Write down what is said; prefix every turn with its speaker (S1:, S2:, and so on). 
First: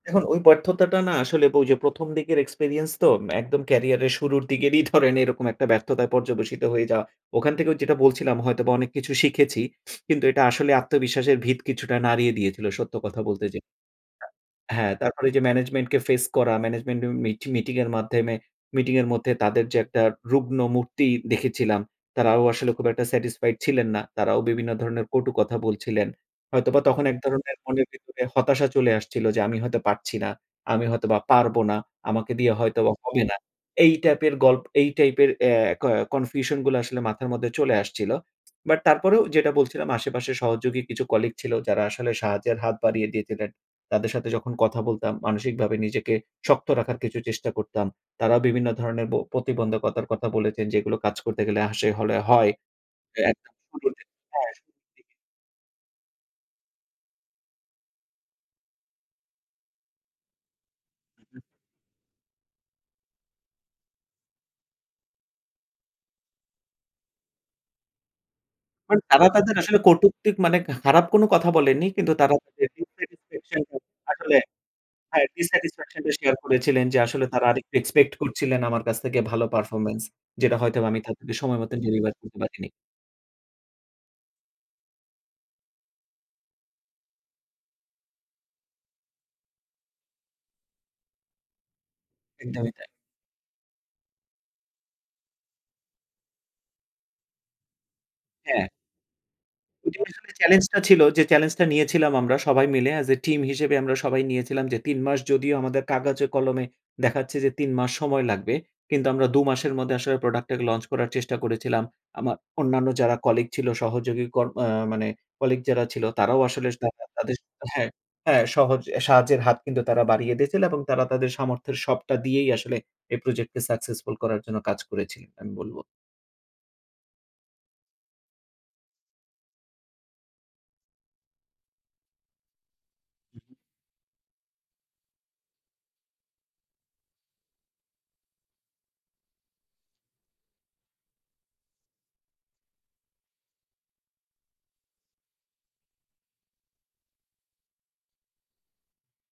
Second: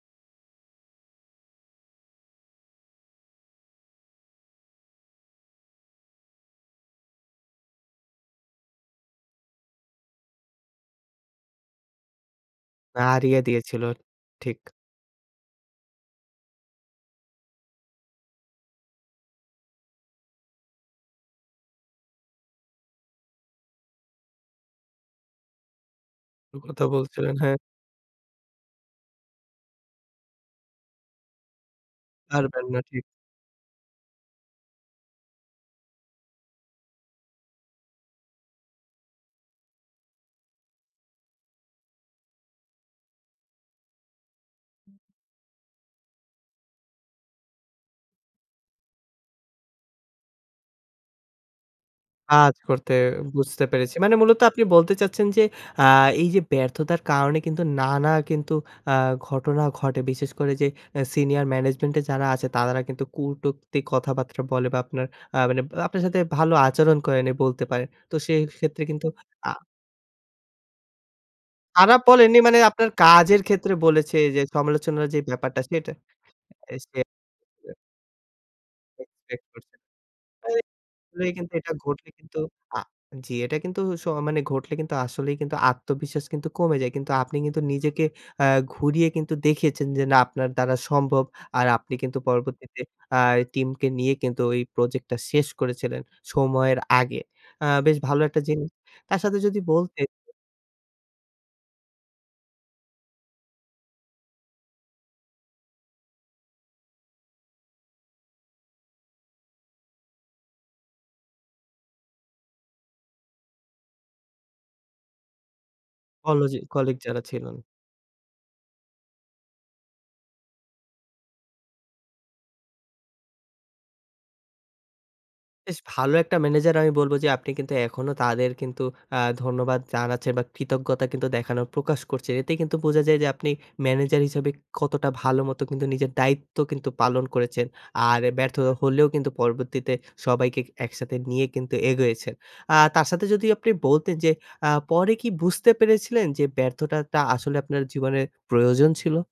S1: দেখুন, ওই ব্যর্থতাটা না আসলে ওই যে ১ম দিকের experience তো ম্যা একদম ক্যারিয়ারের শুরুর দিকেরই ধরেন এরকম একটা ব্যর্থতায় পর্যবসিত হয়ে যাওয়া। ওখান থেকেও যেটা বলছিলাম হয়তোবা অনেক কিছু শিখেছি। কিন্তু এটা আসলে আত্মবিশ্বাসের ভিত কিছুটা নাড়িয়ে দিয়েছিল সত্য কথা
S2: নাড়িয়ে
S1: বলতে যে
S2: দিয়েছিল ঠিক।
S1: হ্যাঁ, তারপরে এইযে ম্যানেজমেন্টকে ফেস করা, ম্যানেজমেন্টের মিটি মিটিং এর মাধ্যমে মিটিং এর মধ্যে তাদের যে একটা রুগ্ন মূর্তি দেখেছিলাম, তারাও আসলে খুব একটা satisfied ছিলেন না। তারাও বিভিন্ন ধরনের কটু কথা বলছিলেন।
S2: ও
S1: হয়তোবা
S2: কথা
S1: তখন এক
S2: বলছিলেন,
S1: ধরনের
S2: হ্যাঁ।
S1: মনের ভেতরে হতাশা চলে আসছিল, যে আমি হয়তো পারছি না, আমি হয়তোবা পারব না। আমাকে দিয়ে
S2: পারবেন না
S1: হয়তোবা
S2: ঠিক।
S1: হবে না। এই টাইপের গল্প এই টাইপের অ্যা ক confusion গুলা আসলে মাথার মধ্যে চলে আসছিল। বাট তারপরেও যেটা বলছিলাম আশেপাশের সহযোগী কিছু কলিগ ছিল যারা আসলে সাহায্যের হাত বাড়িয়ে দিয়েছিলেন। তাদের সাথে যখন কথা
S2: হুম।
S1: বলতাম মানসিকভাবে নিজেকে শক্ত রাখার কিছু চেষ্টা করতাম। তারাও বিভিন্ন ধরনের ব প্রতিবন্ধকতার কথা বলেছেন, যে এগুলো কাজ করতে গেলে আসে হলে হয়।
S2: কাজ করতে
S1: অ্যা [unintelligible]
S2: বুঝতে
S1: শুরুর
S2: পেরেছি। মানে মূলত আপনি বলতে
S1: দিকে।
S2: চাচ্ছেন যে আ এই যে ব্যর্থতার কারণে কিন্তু নানা কিন্তু আ ঘটনা ঘটে। বিশেষ করে যে অ্যা
S1: উহু।
S2: সিনিয়র ম্যানেজমেন্টে যারা আছে তারা কিন্তু কুটুক্তি কথাবার্তা বলে বা আপনার আ মানে আপনার সাথে ভালো আচরণ করে নাই বলতে পারেন। তো সেক্ষেত্রে
S1: মানে
S2: কিন্তু
S1: তারা
S2: আ
S1: তাদের আসলে কটুক্তি ক মানে কাহ খারাপ কোন কথা বলেনি।
S2: তারা
S1: কিন্তু তারা
S2: বলেনি মানে
S1: তাদের
S2: আপনার কাজের
S1: dissatisfaction
S2: ক্ষেত্রে
S1: টা
S2: বলেছে
S1: আসলে
S2: যে সমালোচনার যে
S1: হ্যাঁ,
S2: ব্যাপারটা সেটা।
S1: dissatisfaction টা শেয়ার
S2: এই
S1: করেছিলেন যে
S2: সে
S1: আসলে তারা আরেকটু এক্সপেক্ট করছিলেন আমার কাছ
S2: [unintelligible]
S1: থেকে
S2: চেক
S1: ভালো
S2: করসে।
S1: পারফরম্যান্স। যেটা
S2: এই
S1: হয়তো আমি
S2: আসলেই
S1: তাদেরকে
S2: কিন্তু
S1: সময় মত
S2: এটা ঘটলে
S1: ডেলিভার
S2: কিন্তু
S1: করতে পারিনি।
S2: আ জি এটা কিন্তু সহ মানে ঘটলে কিন্তু আসলেই কিন্তু আত্মবিশ্বাস কিন্তু কমে যায়। কিন্তু আপনি কিন্তু নিজেকে আ ঘুরিয়ে কিন্তু দেখিয়েছেন যে না আপনার দ্বারা সম্ভব। আর আপনি কিন্তু
S1: একদমই
S2: পরবর্তীতে
S1: তাই।
S2: আই টিমকে নিয়ে কিন্তু ওই প্রজেক্টটা শেষ করেছিলেন সময়ের আগে। আ বেশ ভালো একটা
S1: হ্যাঁ।
S2: জিনিস। তার সাথে যদি
S1: এটি
S2: বলতে
S1: আসলে চ্যালেঞ্জটা ছিল যে চ্যালেঞ্জটা নিয়েছিলাম আমরা সবাই মিলে as a team হিসেবে আমরা সবাই নিয়েছিলাম যে ৩ মাস যদিও আমাদের কাগজে কলমে দেখাচ্ছে যে ৩ মাস সময় লাগবে কিন্তু আমরা ২ মাসের মধ্যে আসলে প্রোডাক্টের লঞ্চ করার চেষ্টা করেছিলাম। আমা অন্যান্য যারা কলিগ ছিল সহযোগী কর আ মানে কলিগ যারা ছিল তারাও
S2: কলোজি
S1: আসলে
S2: কলিগ
S1: তারা,
S2: যারা
S1: তাদের
S2: ছিলেন।
S1: হ্যাঁ, হ্যাঁ সহজ সাহায্যের হাত কিন্তু তারা বাড়িয়ে দিয়েছিল এবং তারা তাদের সামর্থ্যের সবটা দিয়েই আসলে এই প্রজেক্টকে সাকসেসফুল করার জন্য কাজ করেছি। আমি বলব।
S2: বেশ ভালো একটা ম্যানেজার আমি বলবো যে আপনি কিন্তু এখনো তাদের কিন্তু আ ধন্যবাদ জানাচ্ছেন বা কৃতজ্ঞতা কিন্তু দেখানোর প্রকাশ করছে এতেই কিন্তু বোঝা যায় যে আপনি
S1: উহু।
S2: ম্যানেজার হিসেবে কতটা ভালো মতো কিন্তু নিজের দায়িত্ব কিন্তু পালন করেছেন। আর ব্যর্থ হলেও কিন্তু পরবর্তীতে সবাইকে ক একসাথে নিয়ে কিন্তু এগোয়েছেন আ তার সাথে যদি আপনি বলতেন যে আ পরে কি বুঝতে পেরেছিলেন যে ব্যর্থতাটা আসলে আপনার জীবনে প্রয়োজন ছিল?